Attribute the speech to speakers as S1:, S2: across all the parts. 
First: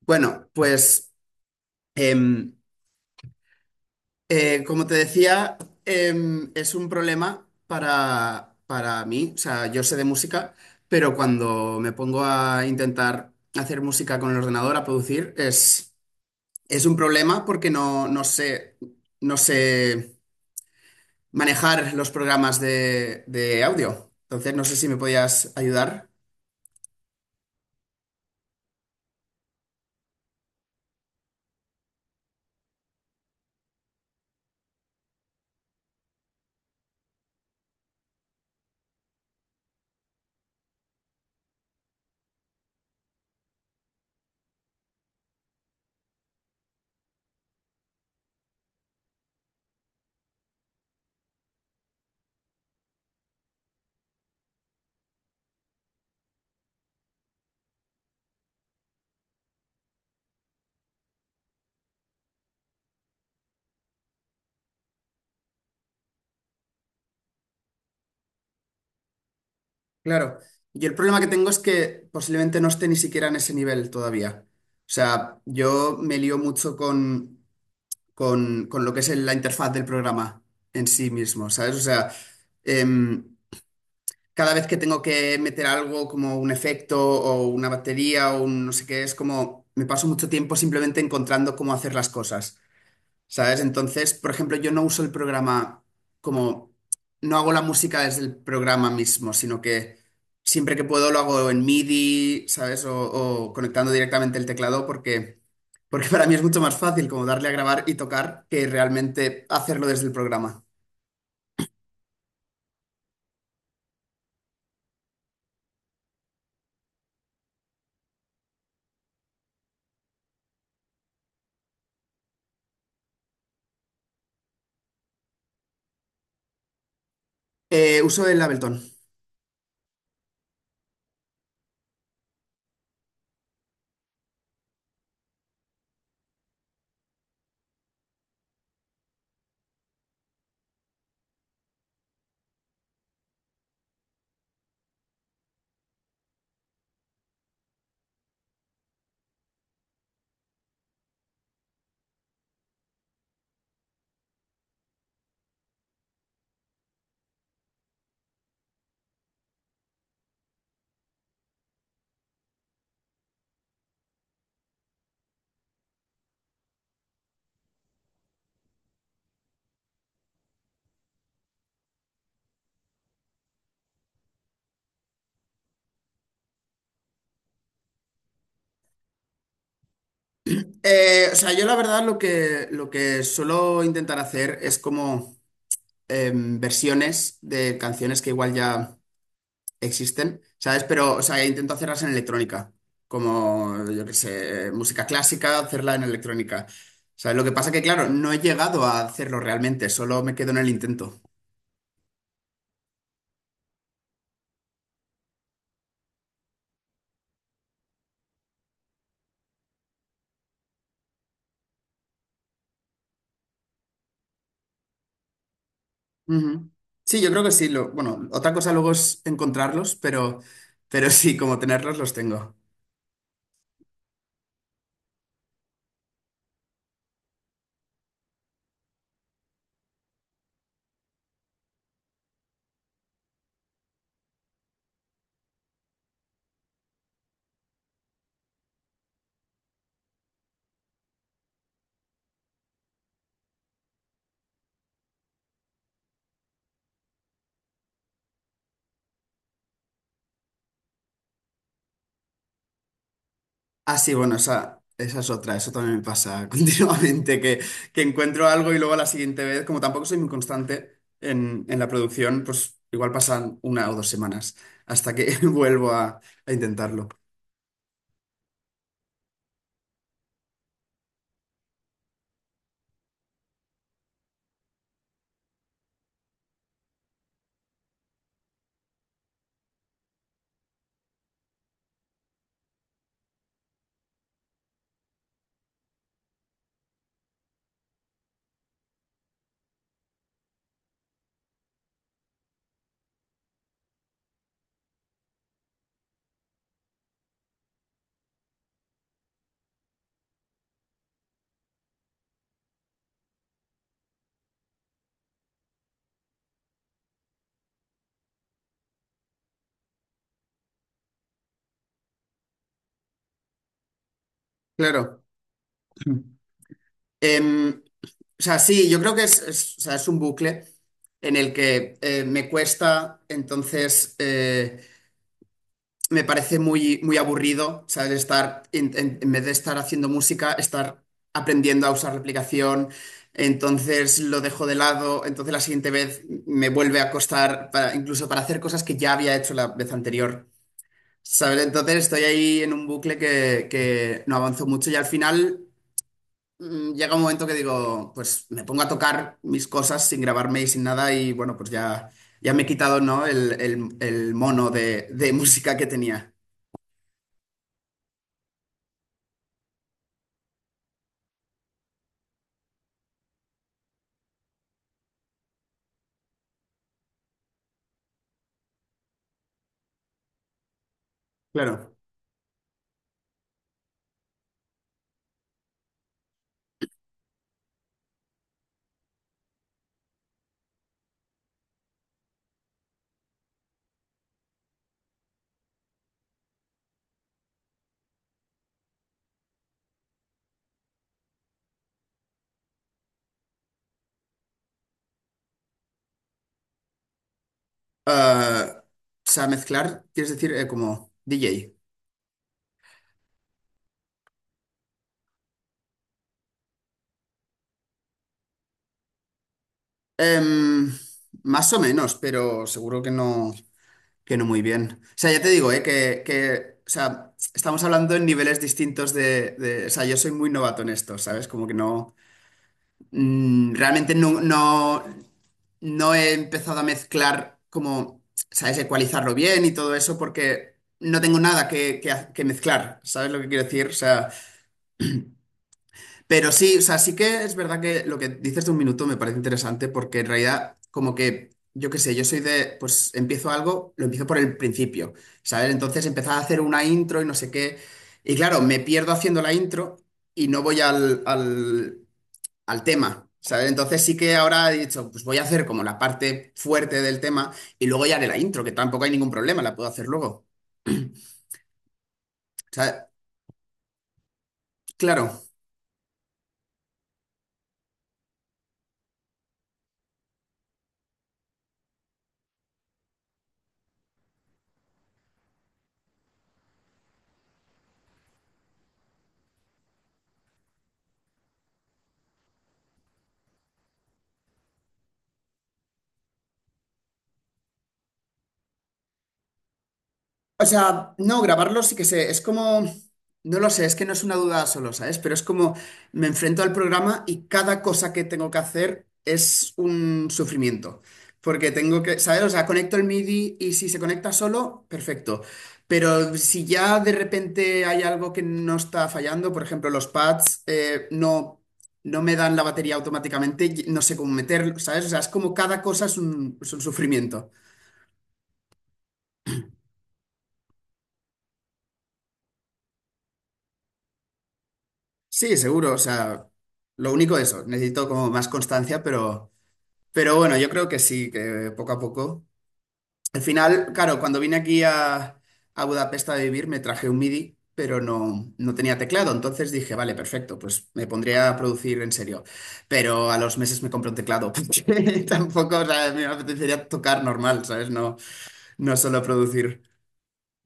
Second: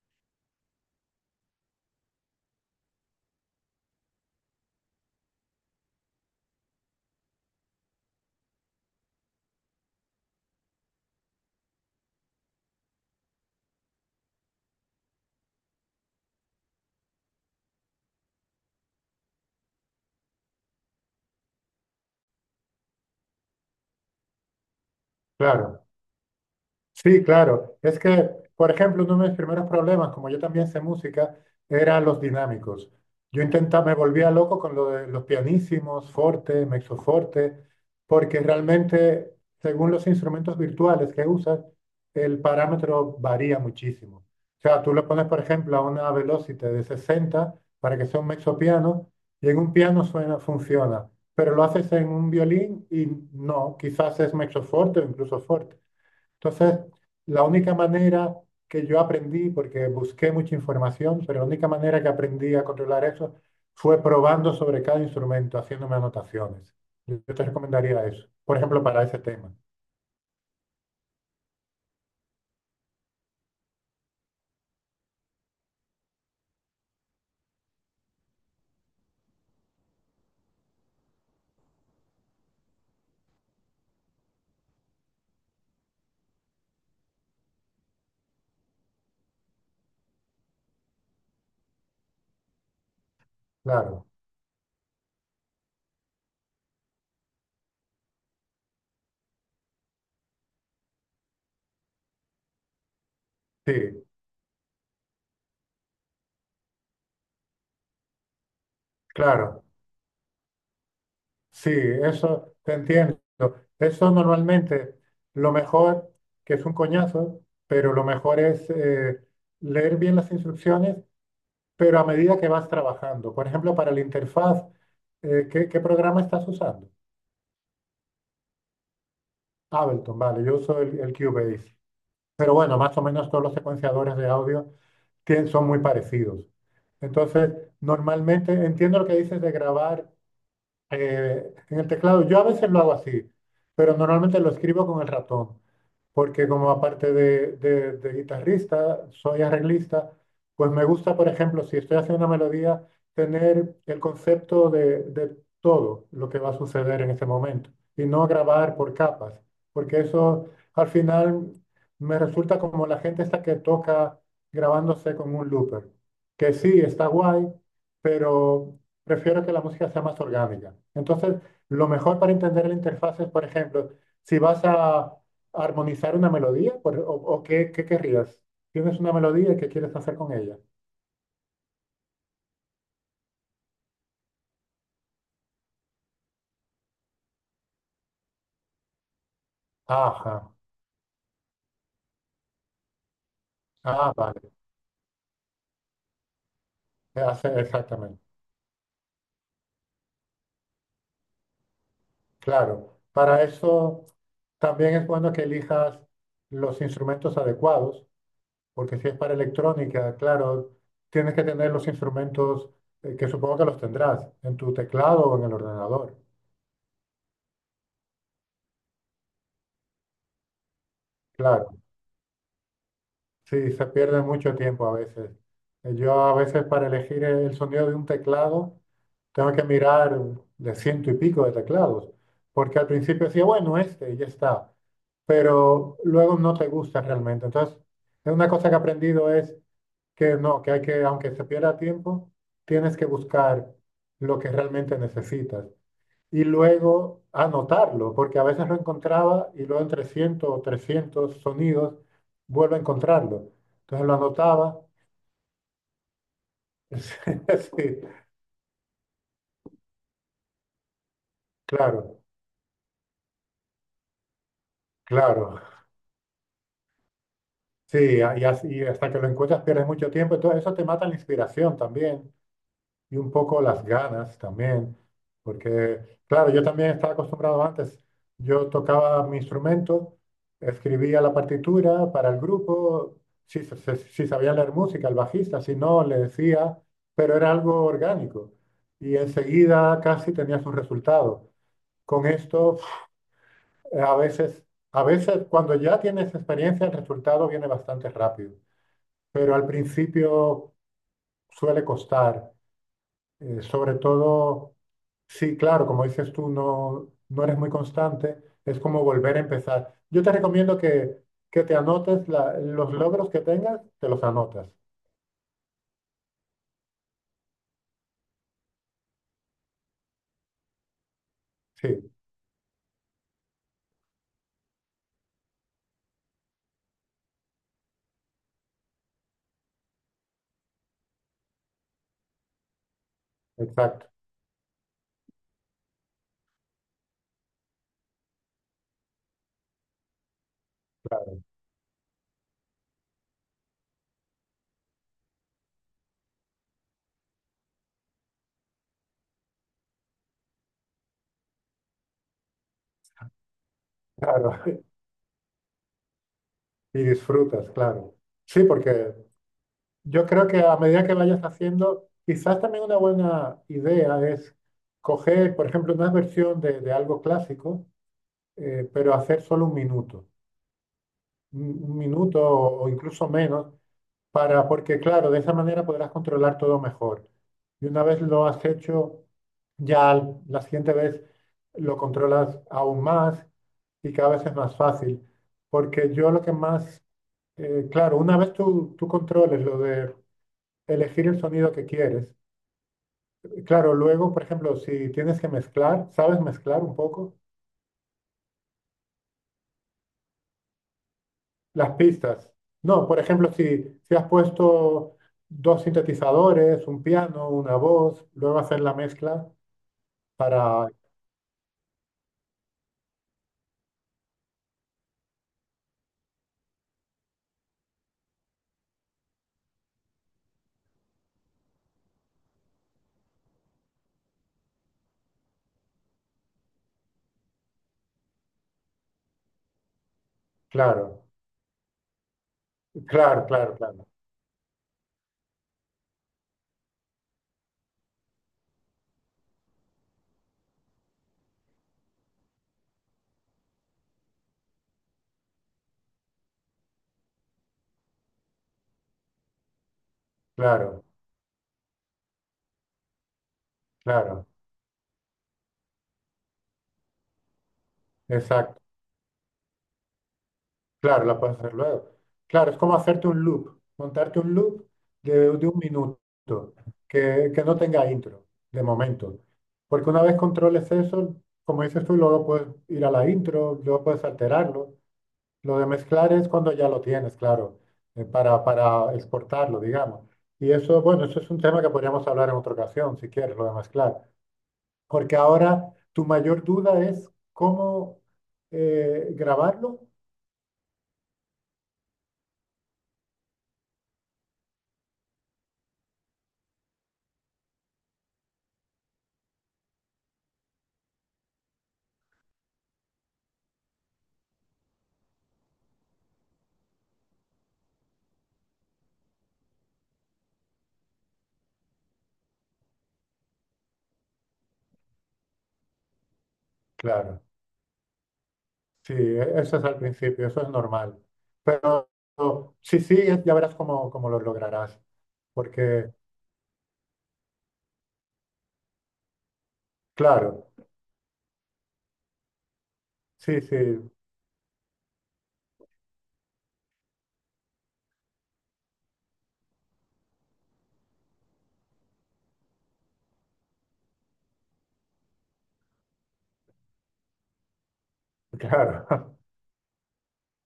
S1: Bueno, pues em, como te decía, es un problema para mí. O sea, yo sé de música, pero cuando me pongo a intentar hacer música con el ordenador, a producir, es un problema porque no sé manejar los programas de audio. Entonces, no sé si me podías
S2: Claro,
S1: ayudar.
S2: sí, claro. Es que, por ejemplo, uno de mis primeros problemas, como yo también sé música, eran los dinámicos. Yo intentaba, me volvía loco con lo de los pianísimos, forte, mezzoforte, porque realmente, según los instrumentos virtuales que usas, el parámetro varía muchísimo. O sea, tú le pones, por ejemplo, a una velocidad de 60 para que sea un mezzopiano, y en un piano suena, funciona, pero lo haces en un violín y no, quizás es mezzoforte o incluso forte. Entonces, la única manera que yo aprendí, porque busqué mucha información, pero la única manera que aprendí a controlar eso fue probando sobre cada instrumento, haciéndome anotaciones. Yo te recomendaría eso, por ejemplo, para ese tema.
S1: Claro. Yo el problema que tengo es que posiblemente no esté ni siquiera en ese nivel todavía. O sea, yo me lío mucho con lo que es la interfaz del programa en sí mismo, ¿sabes? O sea, em, cada vez que tengo que meter algo como un efecto o una batería o un no sé qué, es como me paso mucho tiempo simplemente encontrando cómo hacer las cosas. ¿Sabes?
S2: Claro,
S1: Entonces, por ejemplo, yo no uso el programa como, no hago la música desde el programa mismo, sino que siempre que puedo lo hago en MIDI, ¿sabes? O conectando
S2: sí,
S1: directamente el teclado porque para mí es mucho más fácil como darle a grabar y tocar que realmente
S2: claro,
S1: hacerlo desde el programa.
S2: sí, eso te entiendo. Eso normalmente, lo mejor, que es un coñazo, pero lo mejor es leer bien las instrucciones, pero a medida que vas trabajando. Por ejemplo, para la interfaz, ¿qué programa estás usando?
S1: Uso el Ableton.
S2: Ableton, vale, yo uso el Cubase. Pero bueno, más o menos todos los secuenciadores de audio son muy parecidos. Entonces, normalmente entiendo lo que dices de grabar en el teclado. Yo a veces lo hago así, pero normalmente lo escribo con el ratón, porque como aparte de guitarrista, soy arreglista, pues me gusta, por ejemplo, si estoy haciendo una melodía, tener el concepto de todo lo que va a suceder en ese momento y no grabar por capas, porque eso al final me resulta como la gente esta que toca grabándose con un looper, que sí, está guay, pero prefiero que la música sea más orgánica. Entonces, lo mejor para entender la interfaz es, por ejemplo, si vas a armonizar una melodía. ¿O qué querrías? ¿Tienes una melodía y qué quieres hacer con ella?
S1: O sea, yo la verdad lo que suelo intentar hacer es como versiones de canciones que igual ya
S2: Ajá,
S1: existen, ¿sabes? Pero, o sea, intento hacerlas en electrónica, como, yo qué
S2: ah, vale.
S1: sé, música clásica, hacerla en electrónica. ¿Sabes? Lo que pasa que, claro,
S2: Exactamente.
S1: no he llegado a hacerlo realmente, solo me quedo en el intento.
S2: Claro, para eso también es bueno que elijas los instrumentos adecuados, porque si es para electrónica, claro, tienes que tener los instrumentos que supongo que los tendrás en tu teclado o en el ordenador.
S1: Ujú. Sí, yo creo que sí. Bueno, otra cosa luego es encontrarlos, pero sí, como
S2: Claro.
S1: tenerlos los tengo.
S2: Sí, se pierde mucho tiempo a veces. Yo a veces para elegir el sonido de un teclado tengo que mirar de ciento y pico de teclados, porque al principio decía, bueno, este, y ya está, pero luego no te gusta realmente. Entonces, es una cosa que he aprendido, es que no, que hay que, aunque se pierda tiempo, tienes que buscar lo que realmente necesitas y luego anotarlo, porque a veces lo encontraba y luego en 300 o 300 sonidos vuelvo a encontrarlo.
S1: Ah,
S2: Entonces
S1: sí,
S2: lo
S1: bueno,
S2: anotaba.
S1: esa es otra, eso también me pasa continuamente, que
S2: Sí,
S1: encuentro algo y luego a la siguiente vez, como tampoco soy muy constante en la
S2: claro,
S1: producción, pues igual pasan una o dos semanas hasta que
S2: claro.
S1: vuelvo a intentarlo.
S2: Sí, y hasta que lo encuentras pierdes mucho tiempo. Entonces eso te mata la inspiración también, y un poco las ganas también, porque claro, yo también estaba acostumbrado antes, yo tocaba mi instrumento, escribía la partitura para el grupo, si, si sabía leer música, el bajista, si no, le decía, pero era algo orgánico y enseguida casi tenías un resultado. Con esto, a veces, cuando ya tienes experiencia, el resultado viene bastante rápido, pero al principio suele costar. Sobre todo, sí, claro, como dices tú, no, no eres muy constante, es como volver a empezar. Yo te recomiendo que te anotes los logros que tengas, te los anotas.
S1: Claro. Em, o sea, sí, yo creo que o sea, es un bucle en el que
S2: Sí,
S1: me cuesta, entonces me parece muy, muy aburrido, ¿sabes? Estar, en vez de estar haciendo música, estar aprendiendo a usar la aplicación.
S2: exacto,
S1: Entonces lo dejo de lado. Entonces la siguiente vez me vuelve a costar, incluso para hacer cosas que ya había hecho la vez anterior.
S2: claro.
S1: ¿Sabes? Entonces estoy ahí en un bucle que no avanzo mucho y al final llega un momento que digo, pues me pongo a tocar mis cosas sin grabarme y sin nada y bueno, pues ya me he quitado, ¿no? El mono de música que tenía.
S2: Y disfrutas, claro. Sí, porque yo creo que a medida que vayas haciendo, quizás también una buena idea es coger, por ejemplo, una versión de algo clásico, pero hacer solo un minuto, un
S1: Claro.
S2: un minuto o incluso menos. Porque claro, de esa manera podrás controlar todo mejor. Y una vez lo has hecho, ya la siguiente vez lo controlas aún más y cada vez es más fácil. Porque yo lo que más, claro, una vez tú, controles lo de elegir el sonido que quieres, claro, luego, por ejemplo, si tienes que mezclar, ¿sabes mezclar un poco?
S1: Ah, o sea, mezclar, quieres decir, como DJ.
S2: Las pistas. No, por ejemplo, si has puesto dos sintetizadores, un piano, una voz, luego hacer la mezcla. Para,
S1: Em, más o menos, pero seguro que que no muy bien. O sea, ya te digo, o sea, estamos hablando en niveles distintos o sea, yo soy muy novato en esto, ¿sabes? Como que no, realmente no he empezado a mezclar como, ¿sabes? Ecualizarlo bien y todo eso porque no
S2: claro,
S1: tengo nada que mezclar, ¿sabes lo
S2: claro,
S1: que quiero
S2: claro,
S1: decir? O
S2: claro,
S1: sea, pero sí, o sea, sí que es verdad que lo que dices de un minuto me parece interesante porque en realidad como que, yo qué sé, yo soy de, pues empiezo algo, lo empiezo por el principio, ¿sabes? Entonces empezaba a hacer una intro y no sé qué. Y claro, me pierdo haciendo la intro y no voy
S2: claro,
S1: al tema, ¿sabes? Entonces sí que
S2: claro,
S1: ahora he dicho, pues voy a hacer como la parte fuerte del tema y luego ya haré la intro, que
S2: exacto,
S1: tampoco hay ningún problema, la puedo hacer luego.
S2: claro, la puedes hacer luego. Claro,
S1: O
S2: es como
S1: sea,
S2: hacerte un loop, montarte un loop
S1: claro,
S2: de un minuto, que no tenga intro, de momento. Porque una vez controles eso, como dices tú, luego puedes ir a la intro, luego puedes alterarlo. Lo de mezclar es cuando ya lo tienes, claro, para exportarlo, digamos. Y eso, bueno, eso es un tema que podríamos hablar en otra ocasión, si quieres, lo de mezclar. Porque ahora tu mayor duda es cómo grabarlo.
S1: No, grabarlo sí que sé, es como, no lo sé, es que no es una duda solo, ¿sabes? Pero es como me enfrento al programa y cada cosa que tengo que hacer es un sufrimiento. Porque tengo que, ¿sabes? O sea, conecto el MIDI y si se conecta solo, perfecto. Pero si ya de repente hay algo que no está fallando, por ejemplo, los pads no me dan la batería automáticamente, y no sé cómo meterlo, ¿sabes? O sea, es como cada cosa es es un
S2: Claro,
S1: sufrimiento.
S2: sí, eso es al principio, eso es normal. Pero sí, sí, ya verás cómo lo lograrás.
S1: Sí, seguro, o
S2: Porque,
S1: sea, lo único de eso, necesito como más constancia, pero bueno, yo
S2: claro,
S1: creo que sí, que poco a poco. Al
S2: sí, sí,
S1: final, claro, cuando vine aquí a Budapest a vivir me traje un MIDI, pero no tenía teclado, entonces dije, vale, perfecto, pues me pondría a producir en serio, pero a los meses me compré un teclado, porque tampoco, o sea, me apetecería tocar normal, ¿sabes? No, no
S2: claro,
S1: solo producir.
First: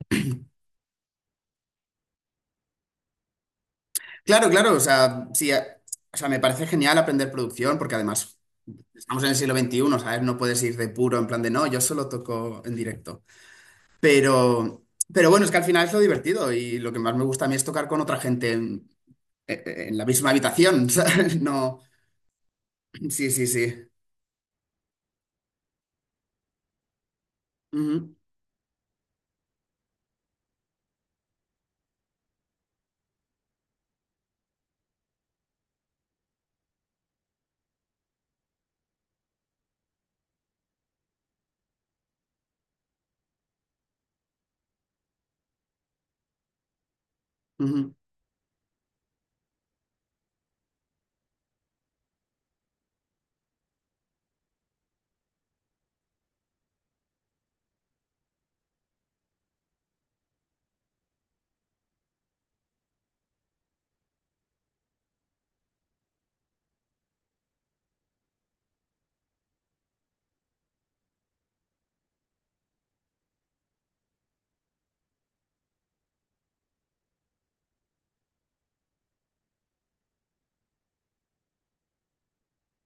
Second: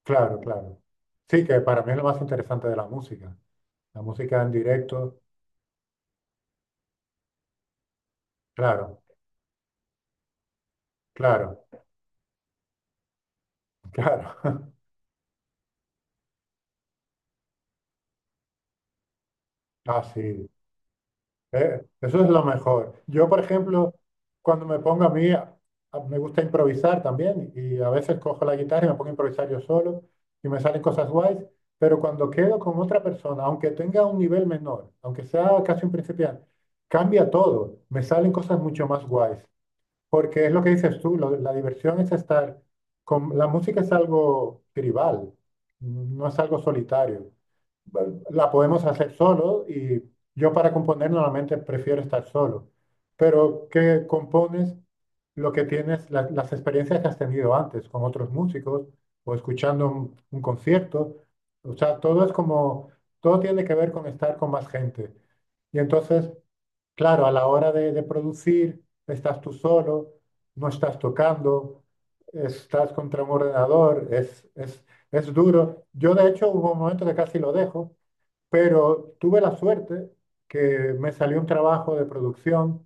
S2: claro, claro. Sí, que para mí es lo más interesante de la música. La música
S1: Claro,
S2: en
S1: claro, o
S2: directo,
S1: sea, sí, o sea, me parece genial aprender producción, porque además
S2: claro,
S1: vamos en el siglo XXI, ¿sabes? No puedes ir de puro en plan de no,
S2: claro,
S1: yo solo toco en directo.
S2: claro.
S1: Pero, pero bueno, es que al final es lo divertido y lo que más me gusta a mí es tocar con otra gente en
S2: Ah,
S1: la misma
S2: sí.
S1: habitación, ¿sabes? No,
S2: Eso es lo mejor. Yo,
S1: sí,
S2: por
S1: sí, sí.
S2: ejemplo, cuando me pongo a mí, me gusta improvisar también y a
S1: Ujú,
S2: veces cojo la guitarra y me pongo a improvisar yo solo y me salen cosas guays, pero cuando quedo con otra persona, aunque tenga un nivel menor, aunque sea casi un principiante, cambia todo, me salen cosas mucho más guays, porque es lo que dices tú, la diversión es estar con... La música es algo tribal, no es algo solitario.
S1: ujú,
S2: La podemos hacer solo y yo para componer normalmente prefiero estar solo, pero que compones lo que tienes, las experiencias que has tenido antes con otros músicos o escuchando un concierto. O sea, todo es como, todo tiene que ver con estar con más gente. Y entonces, claro, a la hora de producir, estás tú solo, no estás tocando, estás contra un ordenador, es, es duro. Yo, de hecho, hubo un momento que casi lo dejo, pero tuve la suerte que me salió un trabajo de producción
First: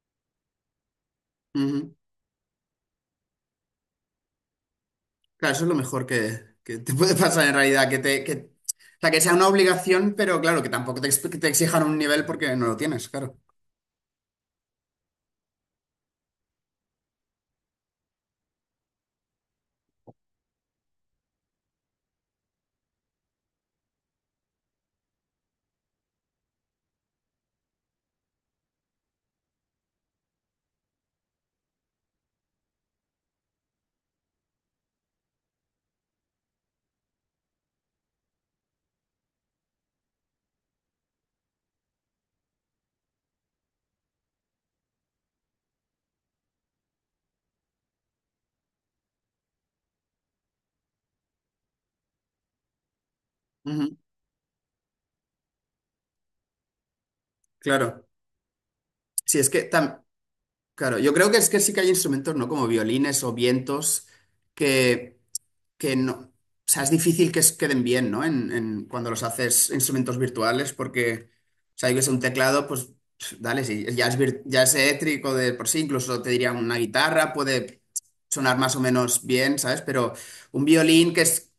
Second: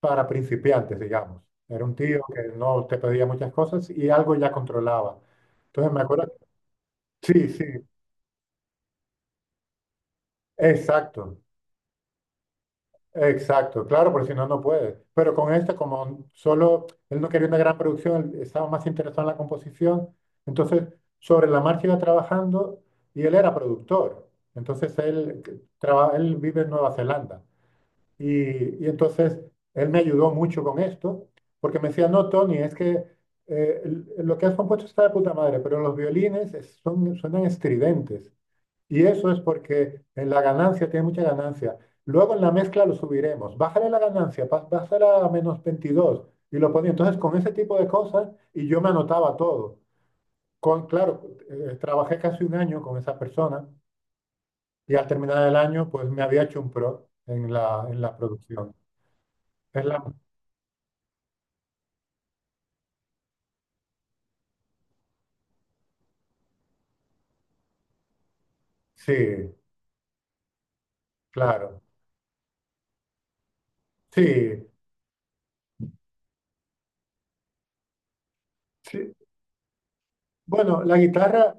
S2: para principiantes, digamos. Era
S1: ujú.
S2: un tío que no te pedía muchas cosas y algo ya controlaba.
S1: Claro, eso es lo
S2: Entonces me
S1: mejor
S2: acuerdo,
S1: que te puede pasar
S2: sí,
S1: en
S2: sí,
S1: realidad, que te, o sea, que sea una obligación, pero claro, que tampoco que
S2: exacto,
S1: te exijan un nivel porque no lo tienes, claro.
S2: exacto, claro, porque si no, no puedes. Pero con este, como solo él no quería una gran producción, él estaba más interesado en la composición, entonces sobre la marcha iba trabajando y él era productor. Entonces él, él vive en Nueva Zelanda. Y entonces él me ayudó mucho con esto, porque me decía, no, Tony, es que lo que has compuesto está de puta madre, pero los violines son, suenan estridentes. Y eso es porque en la ganancia tiene mucha ganancia. Luego en la mezcla lo subiremos. Bájale la ganancia, bájala a menos 22. Y lo ponía. Entonces con ese tipo de cosas, y yo me anotaba todo. Claro, trabajé casi un año con esa persona
S1: Ujú,
S2: y al terminar el año, pues me había hecho un pro en
S1: claro.
S2: la producción.
S1: Sí,
S2: Es la,
S1: claro, yo creo que es que sí que hay instrumentos, ¿no? Como violines o vientos que, que no. O sea, es difícil que queden bien, ¿no? Cuando los
S2: Sí,
S1: haces instrumentos virtuales, porque, o
S2: claro.
S1: sea, yo que sé, un teclado, pues, dale, sí,
S2: Sí,
S1: ya es eléctrico de por sí, incluso te diría una guitarra, puede sonar más o
S2: sí.
S1: menos bien, ¿sabes? Pero un
S2: Bueno, la
S1: violín que es.
S2: guitarra,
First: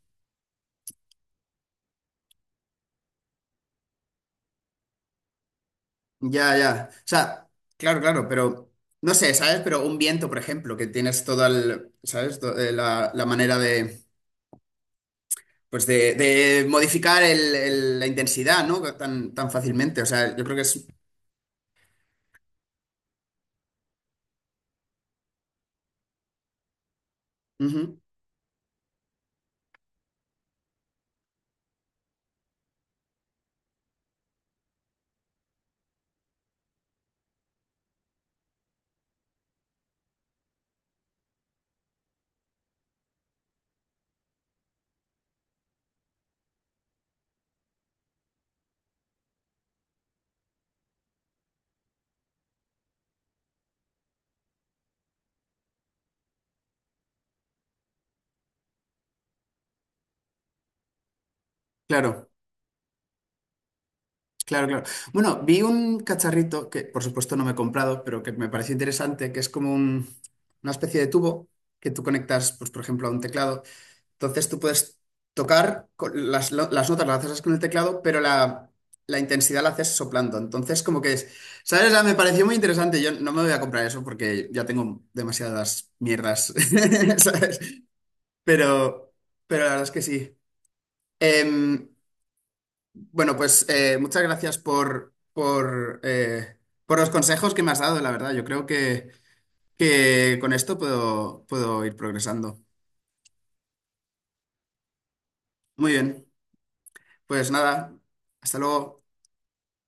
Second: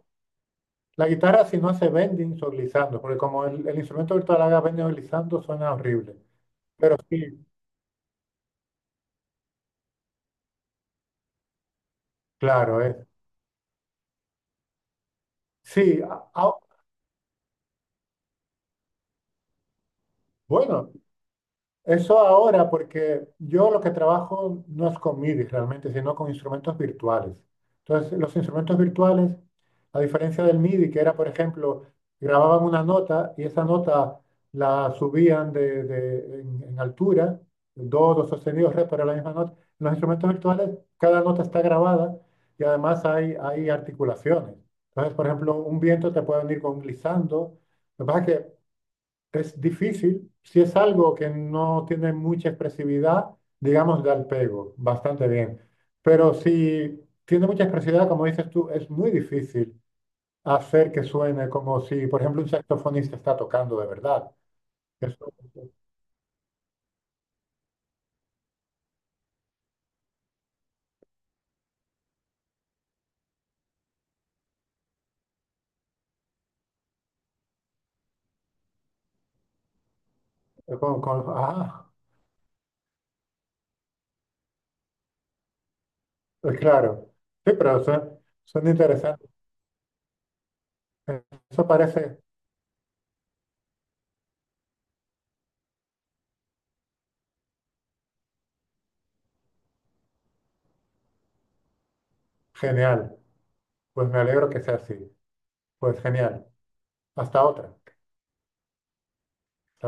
S2: si no hace bending o glissando, porque como el, instrumento virtual haga bending o glissando suena horrible.
S1: Ya, ya. O
S2: Pero sí,
S1: sea, claro, claro, pero no sé, ¿sabes? Pero un viento, por ejemplo, que tienes toda el, ¿sabes?
S2: claro, es.
S1: La manera de pues
S2: Sí,
S1: de modificar la intensidad, ¿no? Tan, tan fácilmente. O sea, yo creo que es,
S2: bueno, eso ahora, porque yo lo que trabajo no es con MIDI realmente, sino con instrumentos virtuales.
S1: ujú,
S2: Entonces, los instrumentos virtuales, a diferencia del MIDI, que era, por ejemplo, grababan una nota y esa nota la subían en, altura, do, do sostenido, re, pero la misma nota. En los instrumentos virtuales, cada nota está grabada y además hay articulaciones. Entonces, por ejemplo, un viento te puede venir con un glissando. Lo que pasa es que es difícil, si es algo que no tiene mucha expresividad, digamos, da el pego bastante bien. Pero si tiene mucha expresividad, como dices tú, es muy difícil hacer que suene como si, por
S1: claro,
S2: ejemplo, un saxofonista está tocando de verdad.
S1: claro, claro.
S2: Eso,
S1: Bueno, vi un cacharrito que por supuesto no me he comprado, pero que me pareció interesante, que es como una especie de tubo que tú conectas, pues por ejemplo, a un teclado. Entonces tú puedes tocar con las notas, las haces con el teclado, pero la intensidad la haces soplando. Entonces como que es, ¿sabes? O
S2: ah,
S1: sea, me pareció muy interesante. Yo no me voy a comprar eso porque ya tengo demasiadas mierdas,
S2: claro. Sí,
S1: ¿sabes?
S2: pero son,
S1: Pero,
S2: interesantes.
S1: pero la verdad es que sí.
S2: Eh, Eso
S1: Em,
S2: parece
S1: bueno, pues muchas gracias por los consejos que me has dado, la verdad. Yo creo que con esto puedo ir progresando.
S2: genial. Pues me alegro que sea así.
S1: Muy
S2: Pues
S1: bien,
S2: genial. Hasta
S1: pues
S2: otra.
S1: nada, hasta luego.